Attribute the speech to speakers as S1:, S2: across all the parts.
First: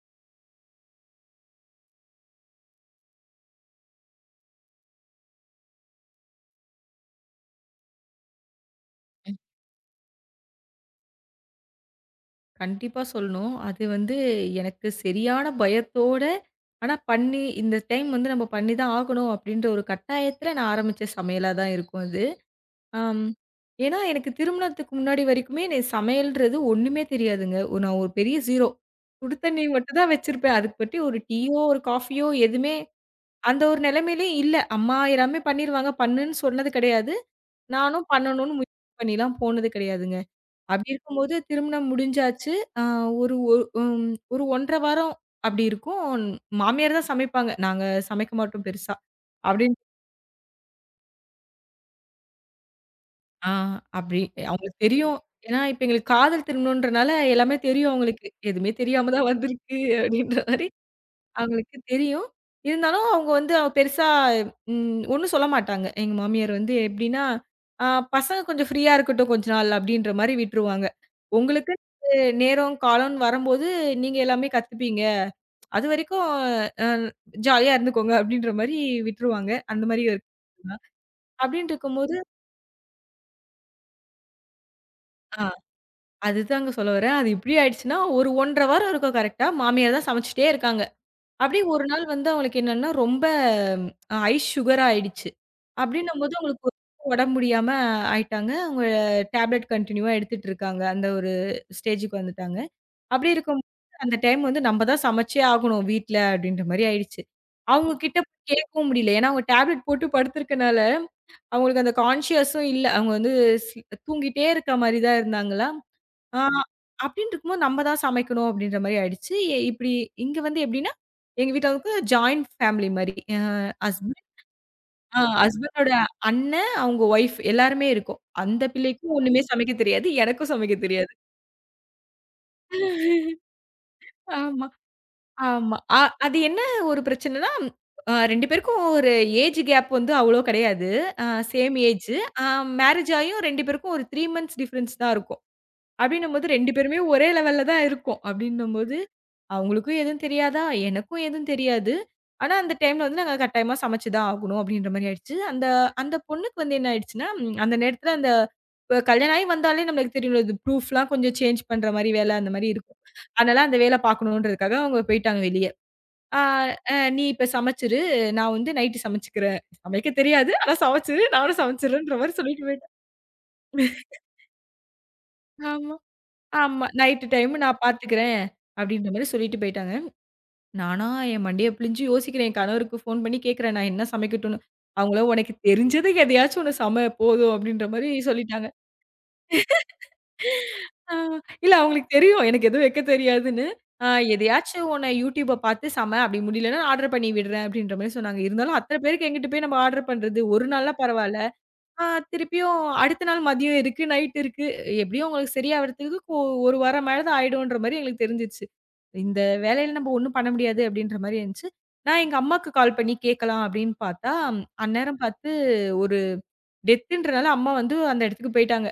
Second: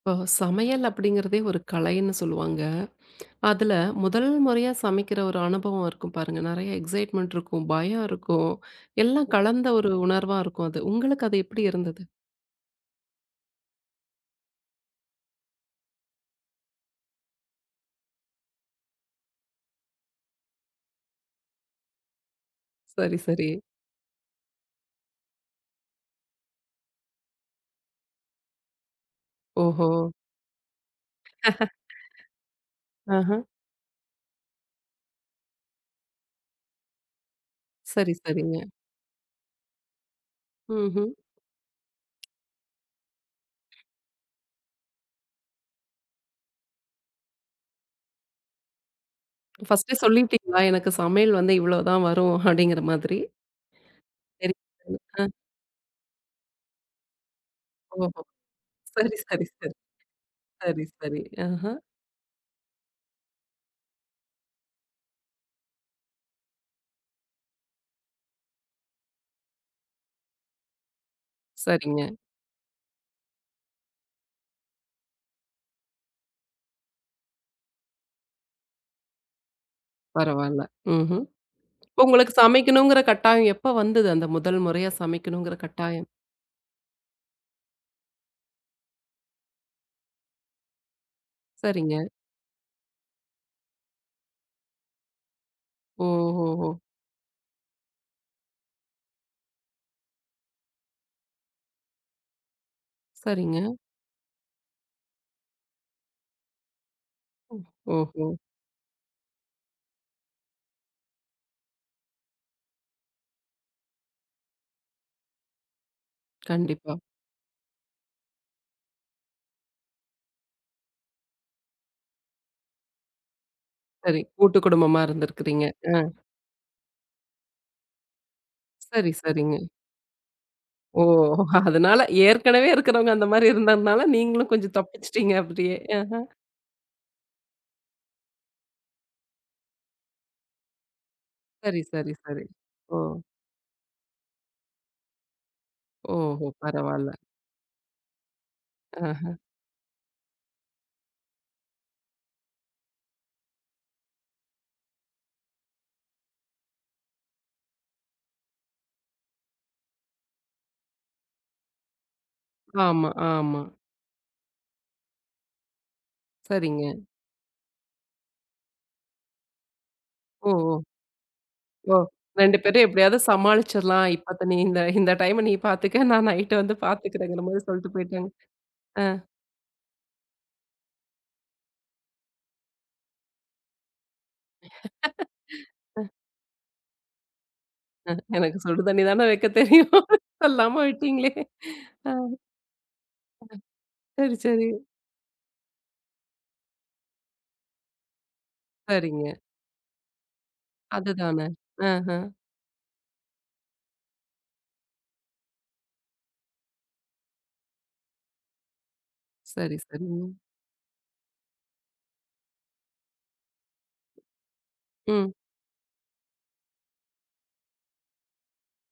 S1: இப்போ சமையல் அப்படிங்கிறதே ஒரு கலைன்னு சொல்லுவாங்க. அதுல முதல் முறையா சமைக்கிற ஒரு அனுபவம் இருக்கும் பாருங்க. நெறைய எக்ஸைட்மென்ட் இருக்கும், பயம் இருக்கும். எல்லாம் கலந்த ஒரு உணர்வா இருக்கும் அது. உங்களுக்கு அது எப்படி இருந்தது?
S2: கண்டிப்பா சொல்லணும். அது வந்து எனக்கு சரியான பயத்தோட, ஆனா பண்ணி இந்த டைம் வந்து நம்ம பண்ணி தான் ஆகணும் அப்படின்ற ஒரு கட்டாயத்துல நான் ஆரம்பிச்ச சமையலா தான் இருக்கும் அது.
S1: சரி,
S2: அம்
S1: சரி.
S2: ஏன்னா எனக்கு திருமணத்துக்கு முன்னாடி வரைக்குமே எனக்கு சமையல்ன்றது ஒண்ணுமே தெரியாதுங்க. நான் ஒரு பெரிய 0. சுடு தண்ணி
S1: ஓஹோ!
S2: மட்டும் தான் வச்சிருப்பேன். அதுக்கு பத்தி ஒரு டீயோ, ஒரு காஃபியோ எதுவுமே
S1: ஆஹ.
S2: அந்த ஒரு நிலைமையிலயும் இல்ல. அம்மா எல்லாமே பண்ணிருவாங்க. பண்ணுன்னு சொன்னது கிடையாது. நானும்
S1: சரி,
S2: பண்ணணும்னு
S1: சரிங்க.
S2: முயற்சி பண்ணிலாம் போனது கிடையாதுங்க. அப்படி
S1: ம்ஹ்ம்.
S2: இருக்கும்போது திருமணம் முடிஞ்சாச்சு. அ ஒரு ஒ ம் ஒரு 1½ வாரம் அப்படி இருக்கும். மாமியார் தான் சமைப்பாங்க. நாங்க சமைக்க மாட்டோம் பெருசா. அப்படின்னு
S1: ஃபர்ஸ்ட்டே சொல்லிட்டீங்களா? எனக்கு சமையல் வந்து இவ்வளோதான் வரும் அப்படிங்கிற மாதிரி.
S2: ஆ அப்படி
S1: சரி.
S2: அவங்களுக்கு தெரியும்.
S1: அ.
S2: ஏன்னா, இப்ப எங்களுக்கு காதல் திருமணம்ன்றனால எல்லாமே தெரியும்
S1: ஓஹோ!
S2: அவங்களுக்கு. எதுவுமே தெரியாம
S1: சரி,
S2: தான்
S1: சரி, சரி.
S2: வந்திருக்கு அப்படின்ற மாரி
S1: சரி, சரி. ஆஹ.
S2: அவங்களுக்கு தெரியும். இருந்தாலும் அவங்க வந்து அவ பெருசா ஒண்ணும் சொல்ல மாட்டாங்க. எங்க மாமியார் வந்து எப்படின்னா, "ஆ பசங்க கொஞ்சம் ஃப்ரீயா இருக்கட்டும் கொஞ்ச நாள்" அப்படின்ற மாரி விட்டுருவாங்க. "உங்களுக்கு
S1: சரிங்க.
S2: நேரம், காலம்ன்னு வரும்போது நீங்க எல்லாமே கத்துப்பீங்க. அதுவரைக்கும் அ ஜாலியா இருந்துக்கோங்க" அப்படின்ற மாரி விட்டுருவாங்க. அந்த மாரி ஒரு
S1: பரவால்ல. ம்ஹ்ம்.
S2: அப்படின்னு இருக்கும்போது
S1: உங்களுக்கு சமைக்கணுங்கிற கட்டாயம் எப்ப வந்தது? அந்த முதல் முறையா
S2: ஆ
S1: சமைக்கணுங்கிற கட்டாயம்?
S2: அதுதாங்க சொல்ல வரேன். அது இப்படி ஆயிடுச்சுன்னா, ஒரு 1½ வாரம் இருக்கும் கரெக்ட்டா. மாமியார் தான் சமைச்சுட்டே இருக்காங்க. அப்படியே ஒரு
S1: சரிங்க.
S2: நாள் வந்து அவங்களுக்கு என்னன்னா ரொம்ப ஐஸ் சுகரா ஆயிடுச்சு. அப்படின்னும்போது அவங்களுக்கு
S1: ஓஹோஹோ!
S2: ஒரு உடம்பு முடியாம ஆயிட்டாங்க. அவங்க டேப்லெட் கன்டினியூவா எடுத்துட்டு இருக்காங்க. அந்த ஒரு ஸ்டேஜுக்கு வந்துட்டாங்க. அப்படி
S1: சரிங்க.
S2: இருக்கும்போது அந்த டைம் வந்து நம்ம தான் சமைச்சே ஆகணும் வீட்ல அப்படின்ற மாரி ஆயிடுச்சு.
S1: ம்.
S2: அவங்க கிட்ட
S1: ஓஹோ!
S2: போய் கேட்கவும் முடியல. ஏன்னா அவங்க டேப்லெட் போட்டு படுத்துருக்கனால, அவங்களுக்கு அந்த கான்ஷியஸும் இல்ல. அவங்க வந்து ஸ் தூங்கிட்டே இருக்க மாரி தான் இருந்தாங்களா? ஆ
S1: கண்டிப்பா.
S2: அப்டின்னு இருக்கும்போது நம்ம தான் சமைக்கணும் அப்டின்ற மாரி ஆயிடுச்சு. எ இப்டி இங்க வந்து எப்டின்னா, எங்க வீட்டாளுக்கு ஜாயிண்ட் ஃபேமிலி மாரி.
S1: சரி.
S2: ஹஸ்பண்ட்
S1: கூட்டு குடும்பமா இருந்திருக்கிறீங்க.
S2: ஹஸ்பண்டோட
S1: ஆ.
S2: அண்ணன், அவங்க ஒய்ஃப் எல்லாருமே இருக்கோம். அந்த
S1: சரி,
S2: பிள்ளைக்கும் ஒண்ணுமே
S1: சரிங்க.
S2: சமைக்க தெரியாது. எனக்கும் சமைக்க
S1: ஓ!
S2: தெரியாது.
S1: அதனால ஏற்கனவே இருக்கிறவங்க அந்த மாரி இருந்ததுனால, நீங்களும்
S2: ஆமா,
S1: கொஞ்சம் தப்பிச்சுட்டீங்க
S2: ஆமா.
S1: அப்படியே. அஹ.
S2: அது என்ன ஒரு பிரச்சனைன்னா, 2 பேருக்கும் ஒரு ஏஜ் கேப் வந்து அவ்ளோ கிடையாது. அ சேம்
S1: சரி,
S2: ஏஜ்.
S1: சரி, சரி.
S2: அ
S1: ஓ!
S2: மேரேஜ் ஆயும் 2 பேருக்கும் ஒரு 3 மந்த்ஸ் டிஃபரன்ஸ் தான் இருக்கும். அப்டின்னும்போது
S1: ஓஹோ!
S2: 2 பேருமே
S1: பரவால்ல.
S2: ஒரே லெவல்ல தான் இருக்கோம். அப்டின்னும்போது
S1: அஹ.
S2: அவங்களுக்கும் எதுவும் தெரியாதா? எனக்கும் எதுவும் தெரியாது. ஆனா, அந்த டைம்ல வந்து நாங்க கட்டாயமா சமைச்சு தான் ஆகணும் அப்டின்ற மாரி ஆயிடுச்சு. அந்த அந்த பொண்ணுக்கு வந்து என்ன ஆயிடுச்சுன்னா, அந்த நேரத்துல அந்த இப்ப கல்யாணம் ஆகி வந்தாலே நம்மளுக்கு தெரியும்ல, இது ப்ரூஃப்லாம் கொஞ்சம் சேஞ்ச் பண்ற மாரி வேல அந்த மாரி இருக்கும்.
S1: ஆமா, ஆமா.
S2: அதனால அந்த வேல பார்க்கணுன்றதுக்காக அவங்க போயிட்டாங்க வெளிய. "ஆ
S1: சரிங்க.
S2: அ நீ இப்ப சமைச்சுரு. நான் வந்து நைட்டு சமைச்சுக்கிறேன். சமைக்க
S1: ஓ!
S2: தெரியாது. ஆனா
S1: ஓ!
S2: சமைச்சுரு. நானும்
S1: ஓ!
S2: சமைச்சுர்றேன்ற" மாரி
S1: 2
S2: சொல்லிட்டு
S1: பேரும்
S2: போயிட்டா.
S1: எப்படியாவது சமாளிச்சிரலாம். இப்பத்த நீ இந்த இந்த டைம நீ
S2: ஆமா,
S1: பாத்துக்க. நான் நைட்டு வந்து
S2: ஆமா. "நைட்டு
S1: பாத்துக்கிறேங்கிற
S2: டைம்
S1: மாரி
S2: நான்
S1: சொல்லிட்டு போயிட்டாங்க.
S2: பார்த்துக்கிறேன்" அப்டின்ற மாரி சொல்லிட்டு போயிட்டாங்க. நானா என் மண்டைய பிழிஞ்சு யோசிக்கிறேன். என் கணவருக்கு ஃபோன் பண்ணி கேட்கிறேன், "நான் என்ன சமைக்கட்டும்னு?" அவங்களோ,
S1: ஆ.
S2: "உனக்கு தெரிஞ்சது எதையாச்சும் ஒண்ணு சம போதும்." அப்படின்ற மாரி
S1: எனக்கு
S2: சொல்லிட்டாங்க.
S1: சுடு தண்ணி தானே வைக்க தெரியும். சொல்லாம
S2: ஆ
S1: விட்டீங்களே!
S2: இல்ல அவங்களுக்கு
S1: ஆ
S2: தெரியும். எனக்கு எதுவும் வைக்க தெரியாதுன்னு. "அ
S1: சரி, சரி.
S2: எதையாச்சும் ஒன்ன YouTubeப பார்த்து சம. அப்படி முடியலன்னா ஆர்டர் பண்ணி விடுறேன்." அப்படின்ற மாரி சொன்னாங்க. இருந்தாலும் அத்தன பேருக்கு
S1: சரிங்க.
S2: எங்கிட்டு போய் நம்ம ஆர்டர் பண்றது? ஒரு நாள்னா பரவால்ல.
S1: அதுதானே.
S2: ஆ
S1: ஆஹ.
S2: திருப்பியும் அடுத்த நாள் மதியம் இருக்கு, நைட் இருக்கு. எப்படியும் உங்களுக்கு சரியாவறதுக்கு ஒ ஒரு வாரம் மேல தான் ஆயிடும்ன்ற மாரி எங்களுக்கு தெரிஞ்சிருச்சு. இந்த
S1: சரி,
S2: வேலையில நம்ம
S1: சரிங்க.
S2: ஒண்ணும் பண்ண முடியாது அப்படின்ற மாரி இருந்துச்சு. நான் எங்க அம்மாக்கு கால் பண்ணி கேட்கலாம் அப்படின்னு பார்த்தா, அந்நேரம்
S1: ம்.
S2: பார்த்து ஒரு டெத்துன்றனால அம்மா வந்து அந்த இடத்துக்கு போயிட்டாங்க.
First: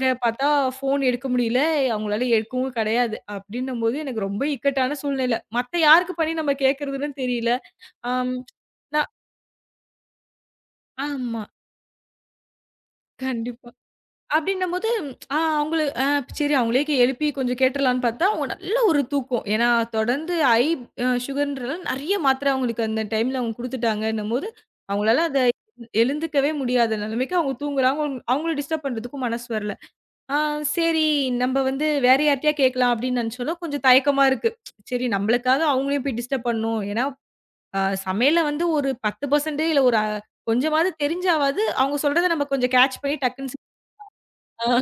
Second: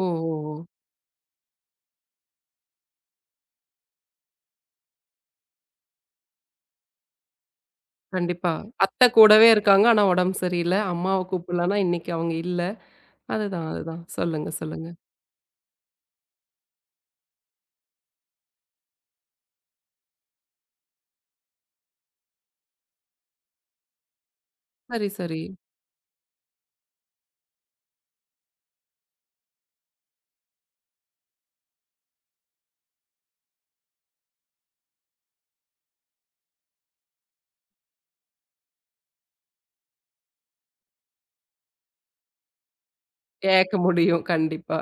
S1: ஓ, ஓ,
S2: பார்த்தா
S1: ஓ!
S2: ஃபோன் எடுக்க முடியல, அவங்களால எடுக்கவும் கிடையாது. அப்படின்னும்போது எனக்கு ரொம்ப இக்கட்டான சூழ்நிலை. மத்த யாருக்கு பண்ணி நம்ம கேட்கறதுன்னு தெரியல. ஆம்.
S1: கண்டிப்பா. அத்தை
S2: நான்
S1: கூடவே இருக்காங்க. ஆனா உடம்பு சரியில்ல. அம்மாவ
S2: ஆமா.
S1: கூப்பிடலன்னா இன்னைக்கு அவங்க இல்ல. அதுதான்,
S2: கண்டிப்பா.
S1: அதுதான். சொல்லுங்க, சொல்லுங்க.
S2: அப்படின்னம்போது, ஆ அவங்கள அ சரி அவங்களே எழுப்பி கொஞ்சம் கேட்டுறலான்னு பார்த்தா, அவங்க நல்ல ஒரு தூக்கம். ஏன்னா தொடர்ந்து ஹை அ சுகர்ன்றனால நெறைய மாத்திரை அவங்களுக்கு அந்த டைம்ல அவங்க குடுத்துட்டாங்கன்னும்போது,
S1: சரி,
S2: அவங்களால
S1: சரி.
S2: அத எழுந்துக்கவே முடியாத நிலைமைக்கு அவங்க தூங்குறாங்க. அவங்கள டிஸ்டர்ப் பண்றதுக்கும் மனசு வரல. ஆ சரி நம்ம வந்து வேற யார்ட்டயா கேட்கலாம் அப்படின்னு நினைச்சாலும் கொஞ்சம் தயக்கமா இருக்கு. சரி நம்மளுக்காக அவங்களையும் போய் டிஸ்டர்ப் பண்ணணும். ஏன்னா அ சமையல்ல வந்து ஒரு 10% இல்ல ஒரு அ கொஞ்சமாவது தெரிஞ்சாவாவது அவங்க சொல்றத நம்ம கொஞ்சம் கேட்ச் பண்ணி டக்குன்னு
S1: கேட்க முடியும்.
S2: ஆ
S1: கண்டிப்பா.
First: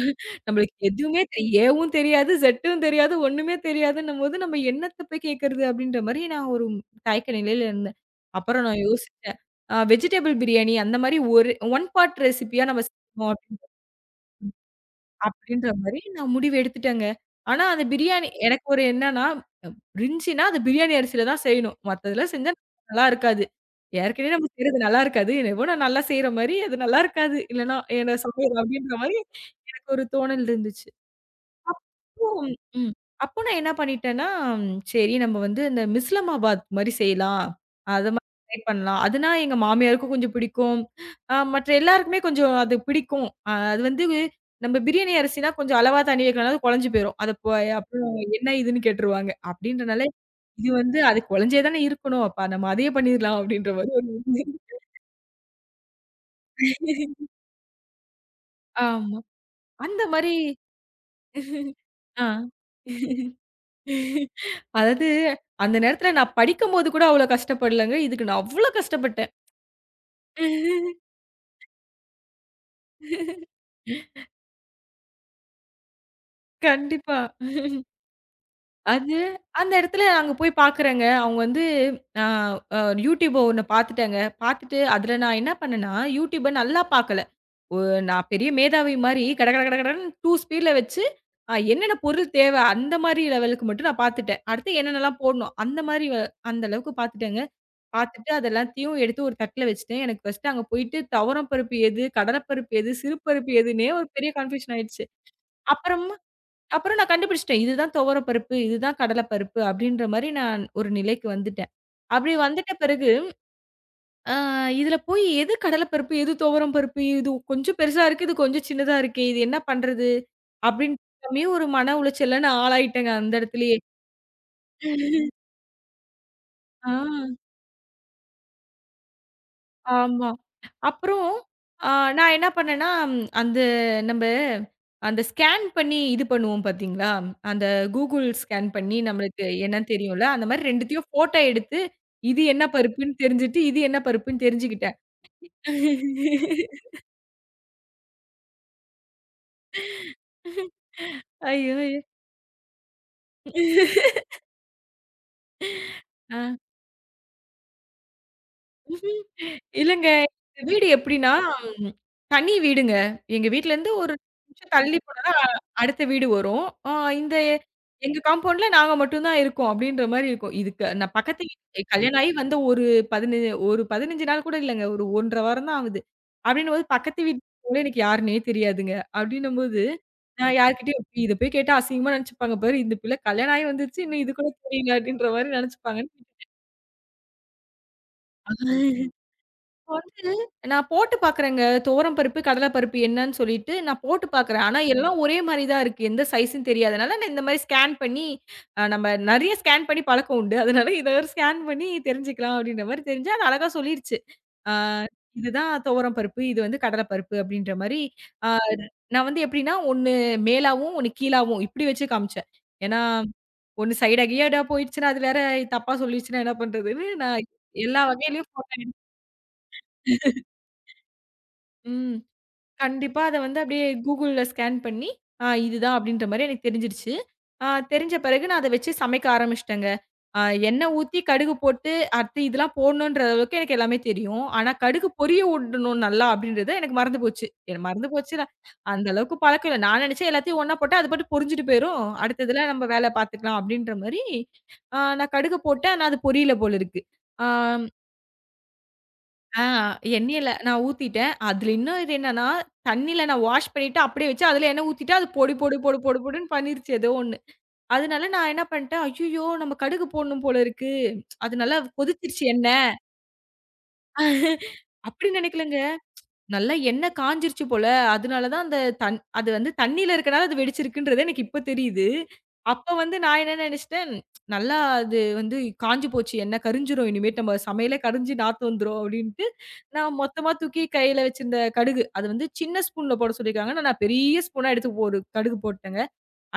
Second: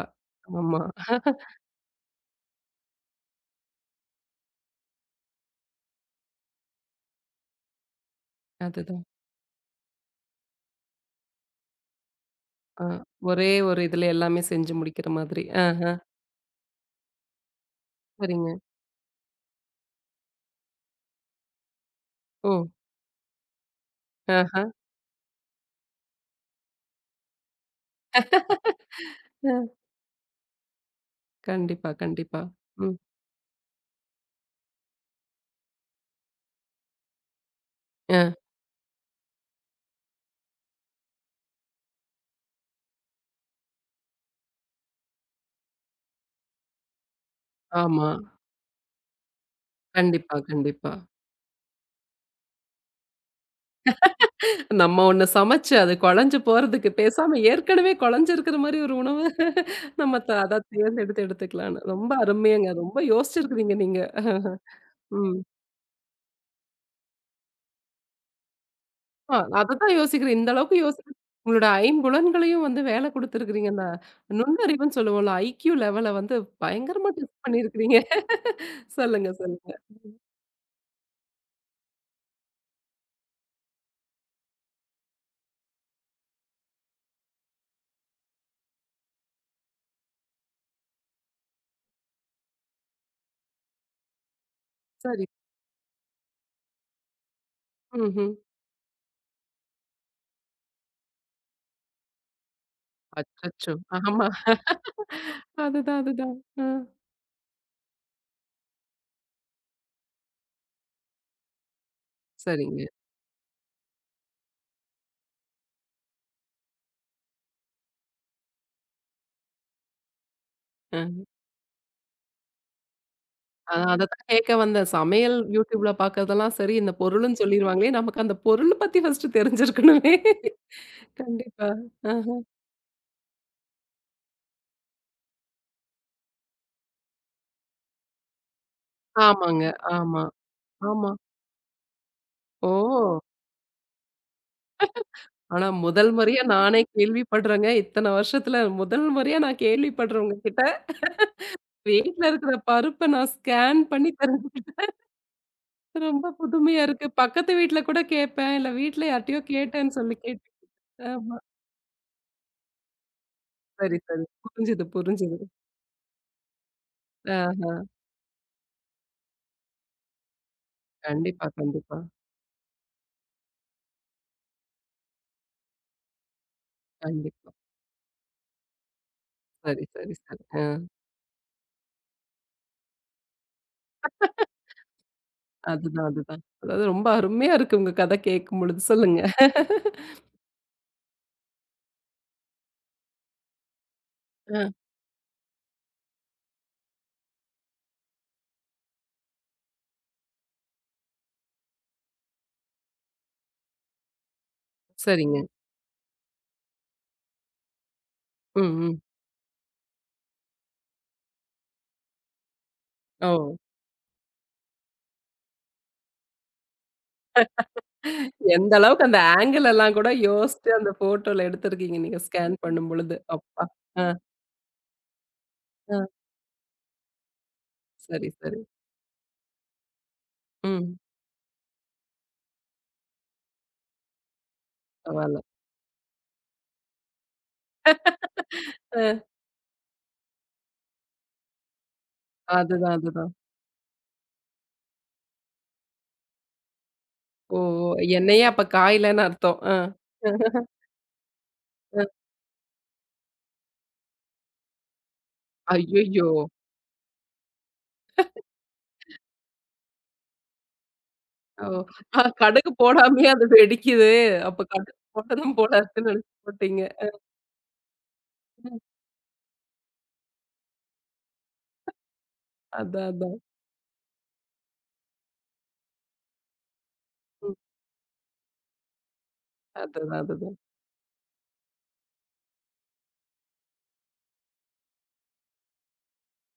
S2: நம்மளுக்கு
S1: ஆமா.
S2: எதுவுமே ஏவும் தெரியாது, இசட்டும் தெரியாது, ஒண்ணுமே தெரியாதுன்னும்போது, நம்ம என்னத்த போய் கேட்கறது? அப்படின்ற மாரி நான் ஒரு தயக்க நிலையில இருந்தேன். அப்புறம் நான்
S1: அதுதான்.
S2: யோசிச்சேன். வெஜிடபிள் பிரியாணி அந்த மாரி ஒரு ஒன் பார்ட் ரெசிபியா நம்ம
S1: ஆ.
S2: செய்வோம்
S1: ஒரே
S2: அப்படின்ற
S1: ஒரு இதுல எல்லாமே செஞ்சு முடிக்கிற மாதிரி.
S2: அப்படின்ற
S1: ஆஹ.
S2: மாரி நான் முடிவு எடுத்துட்டேங்க. ஆனா, அந்த பிரியாணி
S1: சரிங்க.
S2: எனக்கு ஒரு என்னன்னா, இருந்துச்சுன்னா அது பிரியாணி அரிசியில தான் செய்யணும். மத்ததுல செஞ்சா
S1: ஓ!
S2: நல்லா இருக்காது. ஏற்கனவே நம்ம
S1: ஆஹ.
S2: செய்றது நல்லா இருக்காது. என்னவோ நான் நல்லா செய்ற மாரி அது நல்லா இருக்காது. இல்லன்னா என்ன சமையல் அப்படின்ற மாரி
S1: அ.
S2: எனக்கு ஒரு தோணல் இருந்துச்சு.
S1: கண்டிப்பா, கண்டிப்பா.
S2: ம். ம்.
S1: ம்.
S2: அப்போ நான் என்ன பண்ணிட்டேன்னா, சரி நம்ம வந்து இந்த மிஸ்லமாபாத் மாரி செய்யலாம். அத மாரி
S1: அ.
S2: ட்ரை பண்ணலாம். அதுனா எங்க மாமியாருக்கும் கொஞ்சம் பிடிக்கும். மற்ற எல்லாருக்குமே கொஞ்சம் அது பிடிக்கும். அது வந்து நம்ம பிரியாணி அரிசினா கொஞ்சம் அளவா தண்ணி வைக்கலனா அது குழஞ்சு போயிரும். அத போ
S1: ஆமா.
S2: அப்புறம் என்ன இதுன்னு கேட்டுருவாங்க. அப்படின்றனால
S1: கண்டிப்பா,
S2: இது
S1: கண்டிப்பா.
S2: வந்து அது குழஞ்சே தானே இருக்கணும். அப்ப நம்ம அதையே பண்ணிரலாம் அப்படின்ற மாரி ஒரு இது.
S1: நம்ம ஒண்ணு சமைச்சு அது குழஞ்சு போறதுக்கு பேசாம ஏற்கனவே குழஞ்சிருக்கிற மாரி ஒரு
S2: ஆமா.
S1: உணவு
S2: அந்த
S1: நம்ம த
S2: மாரி
S1: அத தேர்ந்தெடுத்து எடுத்துக்கலான்னு. ரொம்ப
S2: ஆ.
S1: அருமையாங்க. ரொம்ப யோசிச்சிருக்கிறீங்க நீங்க.
S2: அதாவது,
S1: ம்.
S2: அந்த நேரத்துல நான் படிக்கும்போது கூட அவ்ளோ கஷ்டப்படலங்க. இதுக்கு நான் அவ்ளோ கஷ்டப்பட்டேன்.
S1: ஆ அததான் யோசிக்கிறேன். இந்த அளவுக்கு உங்களோட ஐம்புலன்களையும் வந்து வேலை குடுத்துருக்கிறீங்க. அந்த நுண்ணறிவுன்னு சொல்லுவோம்ல. ஐக்யூ லெவல வந்து பயங்கரமா
S2: கண்டிப்பா.
S1: டெஸ்ட் பண்ணியிருக்கிறீங்க.
S2: அது
S1: சொல்லுங்க,
S2: அந்த
S1: சொல்லுங்க.
S2: இடத்துல அங்க போய் பாக்குறேங்க. அவங்க வந்து அ அ Youtube ஒண்ணு பாத்துட்டேங்க. பாத்துட்டு அதுல நான் என்ன பண்ணேன்னா, Youtube நல்லா பாக்கல. ஒ நான் பெரிய மேதாவி மாரி கட கட கட கடன்னு 2 ஸ்பீடுல வச்சு, என்னென்ன பொருள் தேவ அந்த மாரி லெவலுக்கு மட்டும் நான் பாத்துட்டேன். அடுத்து என்னென்னலாம்
S1: சரி.
S2: போடணும் அந்த மாரி வ அந்த அளவுக்கு பாத்துட்டேங்க.
S1: ம்ஹ்ம்.
S2: பாத்துட்டு அது எல்லாத்தையும் எடுத்து ஒரு தட்டுல வச்சுட்டேன். எனக்கு ஃபர்ஸ்ட்டு அங்க போயிட்டு துவரம் பருப்பு எது? கடலைப்பருப்பு எது? சிறு பருப்பு
S1: அச்சச்சோ!
S2: எதுன்னே ஒரு
S1: ஆமா.
S2: பெரிய கன்ஃபியூஷன் ஆயிடுச்சு.
S1: அதுதான்,
S2: அப்புறமா
S1: அதுதான். ஆ.
S2: அப்புறம் நான் கண்டுபிடிச்சுட்டேன். இதுதான் துவரம் பருப்பு, இதுதான் கடலைப்பருப்பு அப்டின்ற மாரி நான் ஒரு நிலைக்கு வந்துட்டேன். அப்படி வந்துட்ட
S1: சரிங்க.
S2: பிறகு, ஆ இதுல போய் எது கடலைப்பருப்பு? எது துவரம் பருப்பு? இது கொஞ்சம் பெருசா இருக்கு. இது கொஞ்சம் சின்னதா இருக்கே. இது என்ன பண்றது?
S1: ஆ.
S2: அப்படின்னு ஒரு மன உளைச்சல்ல நான் ஆளாயிட்டேங்க அந்த இடத்துலயே.
S1: அதத்தான் கேட்க வந்தேன். சமையல் YouTubeல பார்க்கறதெல்லாம் சரி, இந்த
S2: ஆ.
S1: பொருளுன்னு சொல்லிருவாங்களே, நமக்கு அந்த பொருள் பத்தி ஃபர்ஸ்ட்டு தெரிஞ்சிருக்கணுமே.
S2: ஆமா. அப்புறம்
S1: கண்டிப்பா.
S2: அ நான்
S1: அ.
S2: என்ன பண்ணேன்னா, அந்த நம்ப அந்த ஸ்கேன் பண்ணி இது பண்ணுவோம் பார்த்தீங்களா? அந்த Google ஸ்கேன் பண்ணி நம்மளுக்கு
S1: ஆமாங்க.
S2: என்னன்னு
S1: ஆமா,
S2: தெரியும்ல. அந்த மாரி 2த்தையும்
S1: ஆமா.
S2: ஃபோட்டோ எடுத்து, இது என்ன பருப்புன்னு
S1: ஓ!
S2: தெரிஞ்சுட்டு, இது என்ன பருப்புன்னு தெரிஞ்சுக்கிட்டேன்.
S1: ஆனா முதல் முறையா நானே கேள்விப்படுறேங்க. இத்தன வருஷத்துல முதல் முறையா நான் கேள்விப்படுறேன் உங்ககிட்ட.
S2: ஐயோ!
S1: வீட்ல இருக்கிற பருப்ப நான் ஸ்கேன் பண்ணி தெரிஞ்சுக்கிட்டேன். ரொம்ப
S2: அ.
S1: புதுமையா இருக்கு. பக்கத்து வீட்ல கூட கேட்பேன். இல்ல வீட்ல
S2: ம்ஹ்ம்.
S1: யார்ட்டயோ கேட்டேன்னு
S2: இல்லங்க.
S1: சொல்லி கேட்டேன்.
S2: எங்க வீடு எப்படின்னா,
S1: ஆமா.
S2: ம், தனி வீடுங்க. எங்க வீட்லருந்து
S1: சரி,
S2: ஒரு
S1: சரி.
S2: நிமிஷம்
S1: புரிஞ்சுது,
S2: தள்ளி போனா
S1: புரிஞ்சுது.
S2: அடுத்த வீடு வரும். ஆ இந்த
S1: ஆஹ.
S2: எங்க காம்பவுண்ட்ல நாங்க மட்டும் தான் இருக்கோம் அப்படின்ற மாரி இருக்கும். இதுக்கு நான் பக்கத்து
S1: கண்டிப்பா,
S2: வீ
S1: கண்டிப்பா,
S2: கல்யாணம் ஆகி வந்து ஒரு 15 ஒரு 15 நாள் கூட இல்லங்க. ஒரு 1½ வாரம் தான் ஆகுது. அப்படின்னும்போது பக்கத்து
S1: கண்டிப்பா.
S2: வீட்டுல எனக்கு யாருன்னே தெரியாதுங்க. அப்படின்னும்போது
S1: சரி, சரி, சரி.
S2: நான்
S1: ஆ.
S2: யார்கிட்டயும் இத போய் கேட்டா அசிங்கமா நெனச்சுப்பாங்க பாரு. இந்த பிள்ளை கல்யாணம் ஆகி வந்துருச்சு. இன்னும் இது கூட தெரியல அப்படின்ற மாரி
S1: அதுதான்,
S2: நெனச்சுப்பாங்கன்னு
S1: அதுதான். அதாவது ரொம்ப அருமையா இருக்கு உங்க கதை கேட்கும்பொழுது. சொல்லுங்க.
S2: இப்ப வந்து நான் போட்டு பார்க்குறேங்க. துவரம் பருப்பு, கடலை பருப்பு என்னன்னு சொல்லிட்டு நான் போட்டு பார்க்குறேன்.
S1: ஆ.
S2: ஆனா, எல்லாம் ஒரே மாரி தான் இருக்கு. எந்த சைஸ்ன்னு தெரியாதனால, நான் இந்த மாரி ஸ்கேன் பண்ணி நம்ம நெறைய ஸ்கேன் பண்ணி பழக்கம் உண்டு. அதனால இத ஒரு ஸ்கேன் பண்ணி தெரிஞ்சுக்கலாம் அப்படின்ற மாரி தெரிஞ்சு, அது அழகா சொல்லிருச்சு. ஆ
S1: சரிங்க.
S2: இதுதான் துவரம் பருப்பு, இது வந்து கடலை பருப்பு அப்படின்ற மாரி. ஆ
S1: ம், ம்.
S2: நான் வந்து எப்படின்னா, ஒண்ணு மேலாவும், ஒண்ணு கீழாவும் இப்படி வச்சு காமிச்சேன். ஏன்னா,
S1: ஓ!
S2: ஒண்ணு சைடா கியடா போயிடுச்சுன்னா, அது வேற தப்பா சொல்லிடுச்சுன்னா என்ன பண்றதுன்னு நான் எல்லா வகையிலயும்
S1: எந்த
S2: போட்டேன்.
S1: அளவுக்கு அந்த ஆங்கிள் எல்லாம் கூட யோசிச்சு அந்த ஃபோட்டோல எடுத்திருக்கீங்க
S2: ம்.
S1: நீங்க ஸ்கேன் பண்ணும்பொழுது.
S2: கண்டிப்பா அத வந்து
S1: அப்பா!
S2: அப்டியே
S1: ஆ,
S2: Googleல ஸ்கேன் பண்ணி, இதுதான்
S1: ஆ.
S2: அப்டின்ற மாரி எனக்கு தெரிஞ்சிருச்சு. ஆ தெரிஞ்ச
S1: சரி,
S2: பிறகு நான்
S1: சரி.
S2: அத வச்சு சமைக்க ஆரம்பிச்சுட்டேங்க. ஆ எண்ணெய்
S1: ம்.
S2: ஊத்தி, கடுகு போட்டு, அடுத்து இதெல்லாம் போடணுன்ற அளவுக்கு எனக்கு எல்லாமே தெரியும். ஆனா கடுகு
S1: பரவால்ல.
S2: பொரிய உடணும் நல்லா அப்டின்றது எனக்கு மறந்து போச்சு. எனக்கு மறந்து போச்சுல, அந்த
S1: ஆ.
S2: அளவுக்கு பழக்கம் இல்ல. நான் நெனச்சேன் எல்லாத்தையும் ஒண்ணா போட்டா அது பாட்டுக்கு பொரிஞ்சுட்டு போயிரும். அடுத்ததுல நம்ம
S1: அதுதான்,
S2: வேல
S1: அதுதான்.
S2: பார்த்துக்கலாம் அப்டின்ற மாரி, நான் கடுகு போட்டேன். ஆனா அது பொரியல போல இருக்கு. ஆ
S1: ஓ! ஓ! என்னையே அப்ப காயலன்னு அர்த்தம்.
S2: ஆ
S1: ஆ.
S2: எண்ணெயில நான் ஊத்திட்டேன். அதுல இன்னும்
S1: அ.
S2: இது என்னன்னா, தண்ணீல நான் வாஷ் பண்ணிட்டு அப்படியே வச்சு, அதுல எண்ணெய் ஊத்திட்டு அது பொடி பொடி பொடு பொடு
S1: ஐய்யய்யோ!
S2: பொடுன்னு பண்ணிருச்சு ஏதோ ஒண்ணு. அதனால நான் என்ன பண்ணிட்டேன், "ஐய்யய்யோ! நம்ம கடுகு போடணும் போல இருக்கு. அது
S1: ஓ!
S2: நல்லா
S1: ஆ
S2: கொதிச்சிருச்சு
S1: கடுகு
S2: எண்ணெய்."
S1: போடாமயே அது வெடிக்குது. அப்ப கடுகு
S2: அப்படின்னு
S1: போடணும் போல
S2: நினைக்கலங்க.
S1: இருக்குன்னு நெனச்சு
S2: நல்லா
S1: போட்டீங்க.
S2: எண்ணெய் காய்ஞ்சிருச்சு போல. அதனால தான் அந்த
S1: ம்.
S2: தண் அது வந்து தண்ணீல இருக்கனால அது வெடிச்சிருக்குன்றது எனக்கு இப்ப தெரியுது. அப்ப
S1: அதான்,
S2: வந்து
S1: அதான்.
S2: நான் என்ன நெனச்சுட்டேன், நல்லா அது வந்து காய்ஞ்சு போச்சு எண்ணெய் கரிஞ்சிரும் இனிமேட்டு நம்ம சமையலே கரிஞ்சு நாத்தம் வந்துரும் அப்டின்ட்டு, நான்
S1: அதுதான்,
S2: மொத்தமா
S1: அதுதான்.
S2: தூக்கி கையில வச்சிருந்த கடுகு, அது வந்து சின்ன ஸ்பூன்ல போட சொல்லியிருக்காங்க. ஆனா நான் பெரிய ஸ்பூனா எடுத்து ஒரு கடுகு போட்டேங்க.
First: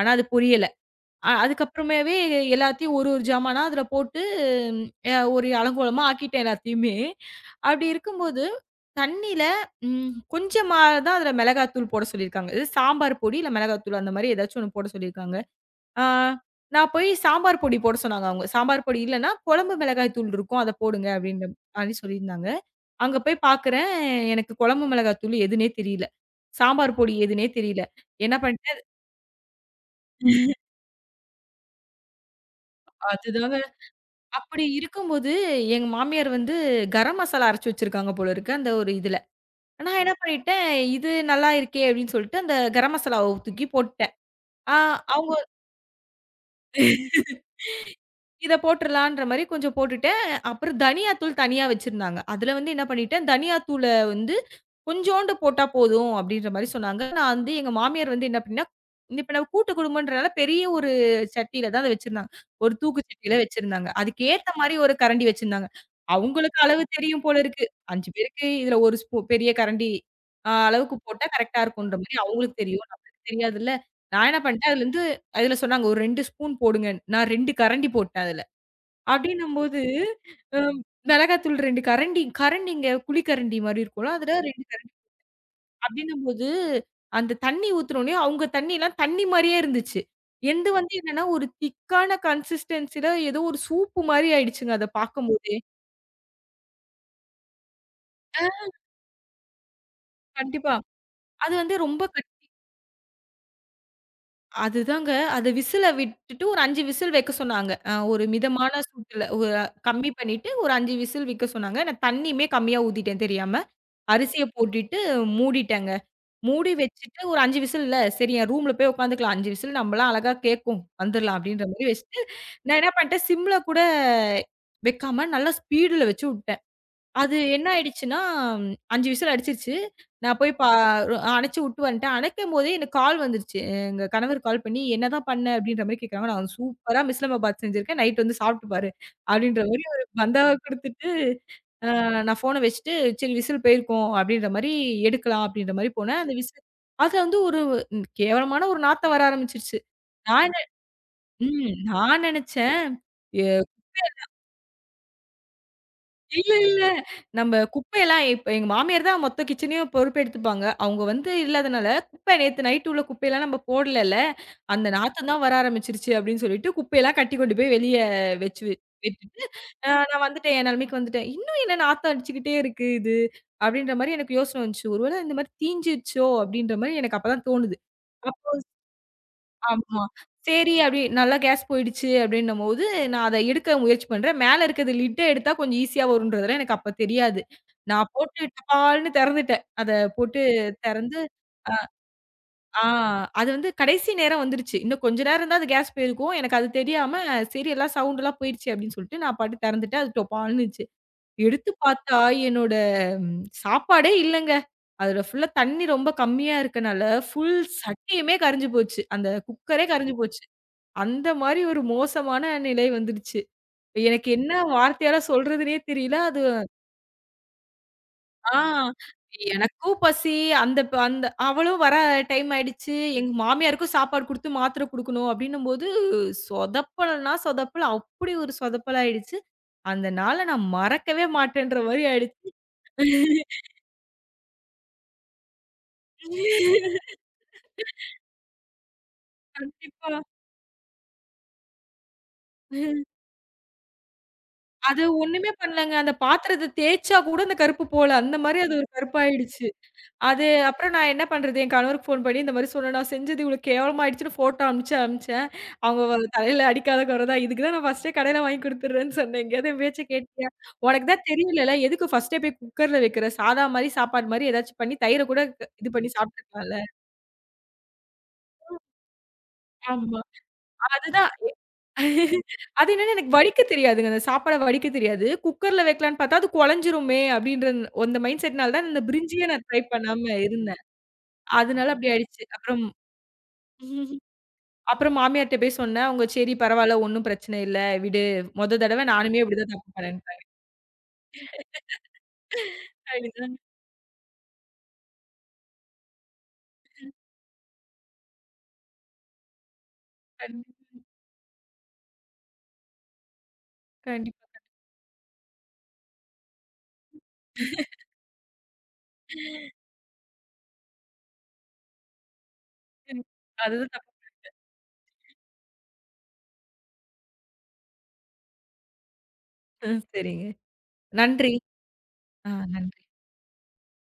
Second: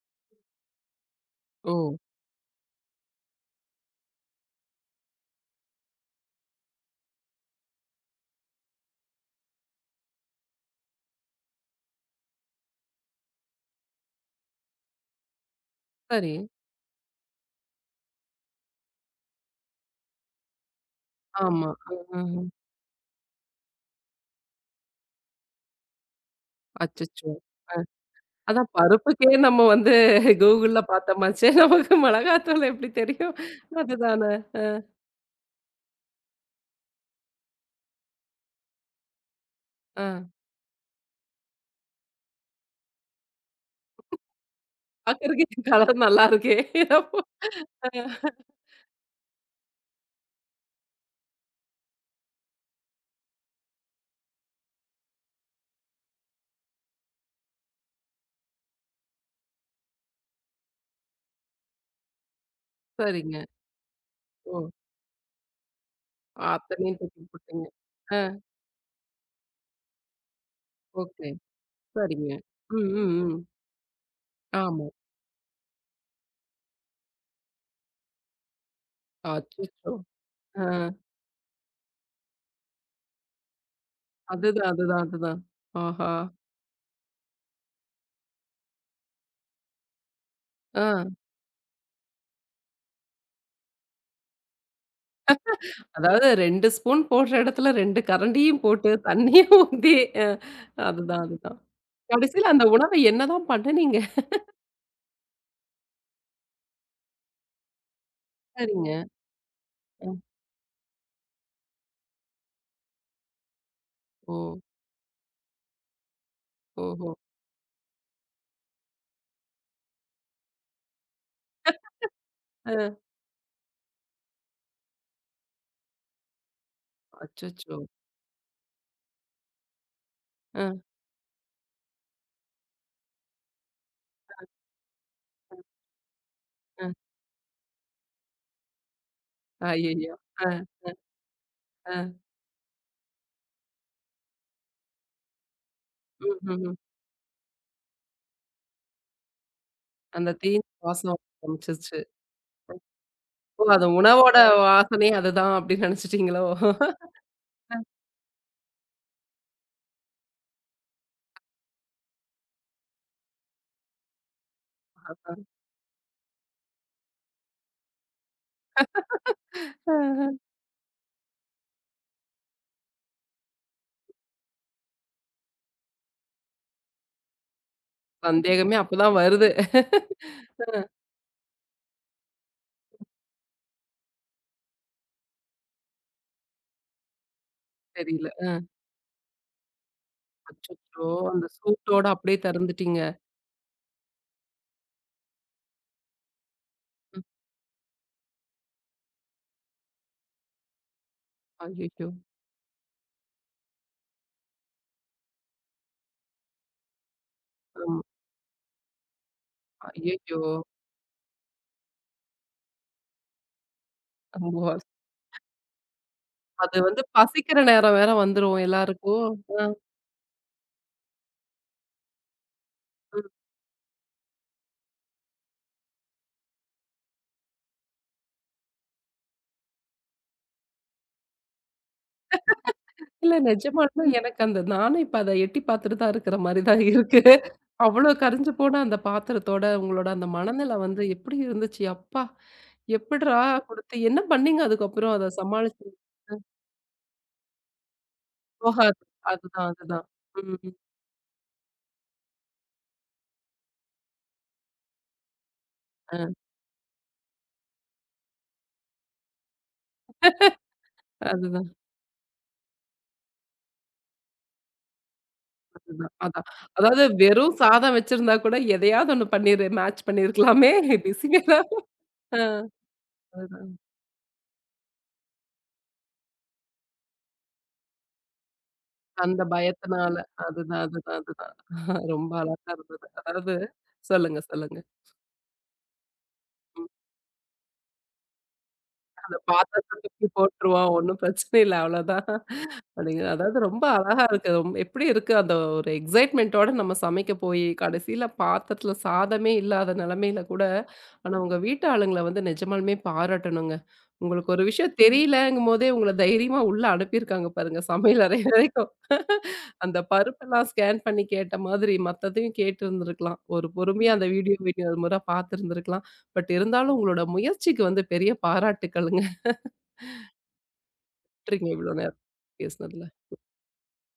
S2: ஆனா அது பொரியல.
S1: ஓ!
S2: அதுக்கப்புறமாவே எல்லாத்தையும் ஒரு ஜாமானா அதில போட்டு ம், அ ஒரு அலங்கோலமா ஆக்கிட்டேன் எல்லாத்தையுமே. அப்படி இருக்கும்போது, தண்ணீல ம் கொஞ்சமா தான் அதில மிளகாத்தூள் போட சொல்லியிருக்காங்க. இது சாம்பார் பொடி இல்ல மிளகாத்தூள் அந்த மாரி ஏதாச்சும் ஒண்ணு போட சொல்லியிருக்காங்க. ஆ
S1: சரி.
S2: நான் போய் சாம்பார் பொடி போட சொன்னாங்க அவங்க. சாம்பார் பொடி இல்லன்னா, குழம்பு மிளகாய் தூள் இருக்கும். அத போடுங்க அப்படின்ற
S1: ஆமா.
S2: மாரி
S1: ஆஹ.
S2: சொல்லியிருந்தாங்க. அங்க போய் பார்க்குறேன், எனக்கு குழம்பு மிளகாய் தூள் எதுன்னே தெரியல. சாம்பார் பொடி
S1: அச்சச்சோ!
S2: எதுன்னே
S1: அ
S2: தெரியல. என்ன
S1: அதான்
S2: பண்ணிட்டேன்
S1: பருப்புக்கே நம்ம வந்து கூகுள்ல பார்த்தோமாச்சே. நமக்கு மிளகாத்தூள் எப்படி தெரியும்?
S2: அதுதாங்க
S1: அதுதானே.
S2: அப்படி இருக்கும்போது, எங்க மாமியார் வந்து கரம் மசாலா அரைச்சு வச்சிருக்காங்க போல இருக்கு, அந்த ஒரு இதுல. நான்
S1: ஆ.
S2: என்ன பண்ணிட்டேன், "இது நல்லா இருக்கே" அப்படின்னு சொல்லிட்டு, அந்த கரம் மசாலாவ தூக்கி போட்டுட்டேன். ஆ, அவங்க
S1: பார்க்கறதுக்கே கலர் நல்லா இருக்கே. ஆ.
S2: இத போட்டுறலான்ற மாரி கொஞ்சம் போட்டுட்டேன். அப்புறம் தனியா தூள் தனியா வச்சிருந்தாங்க. அதுல வந்து என்ன பண்ணிட்டேன், தனியா தூள வந்து கொஞ்சோண்டு போட்டா போதும் அப்டின்ற மாரி சொன்னாங்க. நான் வந்து எங்க மாமியார் வந்து என்ன அப்டின்னா, இப்ப நம்ம கூட்டு குடும்பம்ன்றனால பெரிய ஒரு சட்டியில தான் அத வச்சிருந்தாங்க. ஒரு தூக்கு சட்டியில
S1: சரிங்க.
S2: வச்சிருந்தாங்க. அதுக்கு ஏத்த
S1: ஓ!
S2: மாரி ஒரு கரண்டி வச்சிருந்தாங்க. அவங்களுக்கு அளவு
S1: அத்தனையும் தூக்கி
S2: தெரியும் போல இருக்கு.
S1: போட்டீங்க.
S2: 5
S1: ஆ.
S2: பேருக்கு இதுல ஒரு ஸ்பூ பெரிய கரண்டி அளவுக்கு போட்டா
S1: ஓகே.
S2: கரெக்ட்டா இருக்கும்ன்ற மாரி
S1: சரிங்க.
S2: அவங்களுக்கு தெரியும்.
S1: ம், ம்,
S2: நம்மளுக்கு
S1: ம்.
S2: தெரியாதுல்ல. நான் என்ன பண்ணிட்டேன்,
S1: ஆமா.
S2: அதுலருந்து அதுல சொன்னாங்க ஒரு 2 ஸ்பூன் போடுங்க. நான் 2 கரண்டி போட்டேன் அதுல. அப்படின்னும்போது,
S1: அச்சச்சோ!
S2: அ
S1: ஆ.
S2: மிளகாத்தூள் 2 கரண்டி கரண்டிங்க குழிக்கரண்டி மாரி இருக்கும்ல. அதுல 2
S1: அதுதான்,
S2: கரண்டி
S1: அதுதான், அதுதான். ஆஹா!
S2: அப்படின்னும்போது, அந்த தண்ணி ஊத்துனோனே அவங்க தண்ணிலாம் தண்ணி மாரியே இருந்துச்சு. என்து வந்து
S1: ஆ.
S2: என்னன்னா, ஒரு திக்கான கன்சிஸ்டன்சில ஏதோ ஒரு சூப்பு மாரி ஆயிடுச்சுங்க அத பார்க்கும்போதே.
S1: அதாவது 2 ஸ்பூன் போடுற இடத்துல 2
S2: அ
S1: கரண்டியும் போட்டு, தண்ணியும் ஊத்தி அ
S2: கண்டிப்பா.
S1: அதுதான்,
S2: அது
S1: அதுதான்.
S2: வந்து ரொம்ப
S1: கடைசில அந்த உணவ என்னதான் பண்ணுனீங்க?
S2: அதுதாங்க. அது விசில விட்டுட்டு ஒரு 5 விசில் வைக்க சொன்னாங்க. ஒரு மிதமான
S1: சரிங்க.
S2: சூட்டுல ஒரு
S1: அ.
S2: கம்மி பண்ணிட்டு ஒரு 5 விசில் வைக்க சொன்னாங்க. நான் தண்ணியுமே கம்மியா ஊத்திட்டேன் தெரியாம.
S1: ஓ!
S2: அரிசிய போட்டுட்டு மூடிட்டேங்க. மூடி
S1: ஓஹோ!
S2: வச்சுட்டு ஒரு 5 விசில் இல்ல. சரி என் ரூம்ல போய் உட்காந்துக்கலாம். 5 விசில் நம்மலாம் அழகா கேட்கும். வந்துரலாம் அப்படின்ற மாரி வச்சுட்டு,
S1: அ.
S2: நான் என்ன பண்ணிட்டேன் சிம்ல கூட வைக்காம நல்லா ஸ்பீடுல வச்சு உட்டேன். அது என்ன
S1: அச்சச்சோ!
S2: ஆயிடுச்சுன்னா, 5 விசில் அடிச்சிருச்சு. நான் போய்
S1: அ,
S2: பா ரொ- அணைச்சு விட்டு வந்துட்டேன். அணைக்கும்போதே எனக்கு கால் வந்துருச்சு. எங்க கணவர் கால் பண்ணி, "என்னதான் பண்ண?" அப்படின்ற மாரி கேட்கறாங்க. நான்
S1: அ.
S2: சூப்பரா மிஸ்லமாபாத் செஞ்சிருக்கேன். நைட் வந்து சாப்பிட்டு பாரு, அப்படின்ற மாரி ஒரு
S1: ஐயய்யோ! அ,
S2: பந்தாவ குடுத்துட்டு, அ
S1: அ.
S2: நான் ஃபோன வச்சுட்டு, சரி விசில் போயிருக்கும் அப்படின்ற மாரி எடுக்கலாம் அப்படின்ற மாரி போனேன். அந்த விசில்
S1: ம்ஹ்ஹ்ம்.
S2: அதுல வந்து ஒரு கேவலமான ஒரு நாத்தம் வர ஆரம்பிச்சுருச்சு.
S1: அந்த
S2: நான்
S1: தீனி
S2: என்ன
S1: வாசம்
S2: ம்
S1: ஆரம்பிச்சிருச்சு.
S2: நான் நெனச்சேன், எ
S1: ஓ! அந்த உணவோட வாசனையே அதுதான் அப்படின்னு நினைச்சுட்டீங்களோ?
S2: இல்ல, இல்ல. நம்ப குப்பையெல்லாம் இப்ப எங்க மாமியார் தான் மொத்த கிச்சனையும் பொறுப்பெடுத்துப்பாங்க. அவங்க வந்து இல்லாதனால, "குப்பை நேத்து நைட்டு உள்ள குப்பையெல்லாம் நம்ம போடலல்ல. அந்த நாத்தம் தான்
S1: அஹ.
S2: வர ஆரம்பிச்சுருச்சு" அப்படின்னு சொல்லிட்டு, குப்பையெல்லாம் கட்டி கொண்டு போய் வெளிய வச்சு விட்டுட்டு, நான் வந்துட்டேன். என் நெலைமைக்கு வந்துட்டேன். இன்னும் என்ன நாத்தம் அடிச்சுக்கிட்டே இருக்கு இது?" அப்படின்ற மாரி எனக்கு யோசனை வந்துச்சு. "ஒருவேளை இந்த மாரி தீஞ்சிருச்சோ?" அப்படின்ற மாரி எனக்கு அப்பதான் தோணுது.
S1: சந்தேகமே அப்பதான் வருது.
S2: ஆமா. சரி அப்படி நல்லா கேஸ் போயிடுச்சு அப்படின்னும்போது, நான் அத எடுக்க முயற்சி பண்றேன். மேல இருக்கிறது லிட்ட எடுத்தா கொஞ்சம் ஈஸியா வரும்ன்றதெல்லாம் எனக்கு அப்ப தெரியாது. நான்
S1: தெரியல.
S2: போட்டு
S1: அ.
S2: டபால்னு திறந்துட்டேன். அத போட்டு
S1: அச்சச்சோ!
S2: திறந்து
S1: அந்த சூட்டோட அப்படியே
S2: ஆ
S1: தெறந்துட்டீங்க.
S2: அது வந்து கடைசி நேரம் வந்துருச்சு. இன்னும் கொஞ்ச நேரம் தான் அது கேஸ் போயிருக்கும். எனக்கு அது தெரியாம,
S1: ம்.
S2: சரி எல்லாம் சவுண்ட்லாம் போயிருச்சு அப்படின்னு சொல்லிட்டு, நான் பாட்டு திறந்துட்டேன். அது டொபால்னுச்சு. எடுத்து
S1: ஐயய்யோ!
S2: பார்த்தா என்னோட சாப்பாடே இல்லங்க. அதுல ஃபுல்லா தண்ணி ரொம்ப கம்மியா இருக்கனால, ஃபுல்
S1: ஆமா.
S2: சட்டியுமே கரைஞ்சு போச்சு. அந்த குக்கரே கரைஞ்சு
S1: ஐயய்யோ!
S2: போச்சு. அந்த மாரி ஒரு மோசமான நிலை வந்துடுச்சு. எனக்கு என்ன
S1: ரொம்போ
S2: வார்த்தையால சொல்றதுன்னே தெரியல. அது
S1: அது வந்து பசிக்கிற நேரம் வேற வந்துரும்
S2: ஆ
S1: எல்லாருக்கும். அ,
S2: எனக்கும் பசி, அந்த அவளும் வர டைம் ஆயிடுச்சு.
S1: அ.
S2: எங்க மாமியாருக்கும் சாப்பாடு குடுத்து, மாத்திரை குடுக்கணும் அப்டின்னும்போது, சொதப்பல்னா சொதப்பல். அப்டி ஒரு சொதப்பல் ஆயிடுச்சு. அந்த நாள நான் மறக்கவே மாட்டேன்ற மாரி ஆயிடுச்சு.
S1: இல்ல நிஜமாலுமே எனக்கு அந்த நானும் இப்ப அத எட்டி பார்த்துட்டு தான் இருக்கிற மாரி தான் இருக்கு. அவ்ளோ கரிஞ்சு போன அந்த பாத்திரத்தோட உங்களோட
S2: கண்டிப்பா.
S1: அந்த மனநிலை வந்து எப்படி இருந்துச்சு? அப்பா! எப்புட்றா குடுத்து என்ன பண்ணீங்க
S2: அது
S1: அதுக்கப்புறம் அத
S2: ஒண்ணுமே
S1: சமாளிச்சு?
S2: பண்ணலங்க. அந்த பாத்திரத்த தேய்ச்சா கூட அந்த கருப்பு போல. அந்த மாரி அது ஒரு
S1: போகாது.
S2: கருப்பாயிடுச்சு.
S1: அதுதான், அதுதான்.
S2: அது
S1: ம்.
S2: அப்புறம் நான் என்ன பண்றது? என் கணவருக்கு ஃபோன் பண்ணி இந்த மாரி சொன்னேன். நான் செஞ்சது இவ்வளோ கேவலமாயிடுச்சுன்னு ஃபோட்டோ அனுப்பிச்சேன். அவங்க வ
S1: அ
S2: தலையில அடிக்காத குறை தான். இதுக்கு தான் நான் ஃபர்ஸ்ட்டே கடையில வாங்கி குடுத்துடுறேன்னு சொன்னேன். எங்கேயாவது என் பேச்ச கேட்டியா? உனக்கு தான்
S1: அதுதான்,
S2: தெரியலல்ல. எதுக்கு ஃபர்ஸ்ட்டே போய் குக்கர்ல வைக்கிற? சாதா மாரி சாப்பாடு மாரி ஏதாச்சும் பண்ணி தயிர கூட க இது பண்ணி
S1: அதுதான். அதான்.
S2: சாப்பிட்டுருக்கலாம்ல.
S1: அதாவது வெறும் சாதம் வச்சிருந்தா கூட எதையாவது ஒண்ணு பண்ணிரு மேட்ச்
S2: ஆமா.
S1: பண்ணியிருக்கலாமே!
S2: அதுதான்.
S1: பிஸிங்க தான். அ
S2: அது என்னன்னா எனக்கு வடிக்க
S1: அதுதான்.
S2: தெரியாதுங்க. அந்த சாப்பாட வடிக்க தெரியாது. குக்கர்ல வைக்கலான்னு பார்த்தா அது குழஞ்சிருமே அப்படின்ற அந்த மைண்ட் செட்னால தான் இந்த
S1: அந்த
S2: பிரிஞ்சியே நான் ட்ரை
S1: பயத்தினால.
S2: பண்ணாம இருந்தேன்.
S1: அதுதான், அதுதான், அதுதான்.
S2: அதனால அப்படி
S1: ரொம்ப
S2: ஆயிடுச்சு.
S1: அழகா
S2: அப்புறம்
S1: இருந்தது. அதாவது சொல்லுங்க, சொல்லுங்க.
S2: அப்புறம் மாமியார்ட்ட போய் சொன்னேன். அவங்க "சரி பரவால்ல, ஒண்ணும் பிரச்சனை இல்ல. விடு. மொத தடவ
S1: அந்த
S2: நானுமே இப்படிதான் தப்பு
S1: பாத்திரத்த தூக்கி
S2: பண்ணேன்ட்டாங்க."
S1: போட்டுருவோம். ஒண்ணும் பிரச்சனை இல்ல அவ்வளோதான். அப்படிங்கிற
S2: அதுதான்.
S1: அதாவது ரொம்ப அழகா இருக்கு. எப்படி இருக்கு அந்த ஒரு எக்ஸைட்மென்ட்டோட நம்ம சமைக்க போயி, கடைசியில பாத்திரத்தில சாதமே இல்லாத நிலைமையில கூட,
S2: கண்டிப்
S1: ஆனா உங்க வீட்டு ஆளுங்கள வந்து நிஜமாலுமே பாராட்டணுங்க.
S2: கண்டிப்பா.
S1: உங்களுக்கு ஒரு விஷயம் தெரியலங்கும்போதே உங்கள தைரியமா உள்ள அனுப்பியிருக்காங்க பாருங்க சமையல் அறை வரைக்கும். அந்த பருப்பெல்லாம் ஸ்கேன் பண்ணி கேட்ட மாதிரி மத்ததையும் கேட்டு
S2: ம்.
S1: இருந்திருக்கலாம். ஒரு
S2: அதுதான் தப்பு.
S1: பொறுமையா அந்த வீடியோ வீடியோ ஒரு முறை பார்த்துருந்துருக்கலாம். பட் இருந்தாலும் உங்களோட முயற்சிக்கு வந்து பெரிய பாராட்டுக்கள்ங்க.
S2: ம். சரிங்க. நன்றி.
S1: விட்டுறீங்க இவ்ளோ நேரம்
S2: நன்றி.
S1: பேசினது.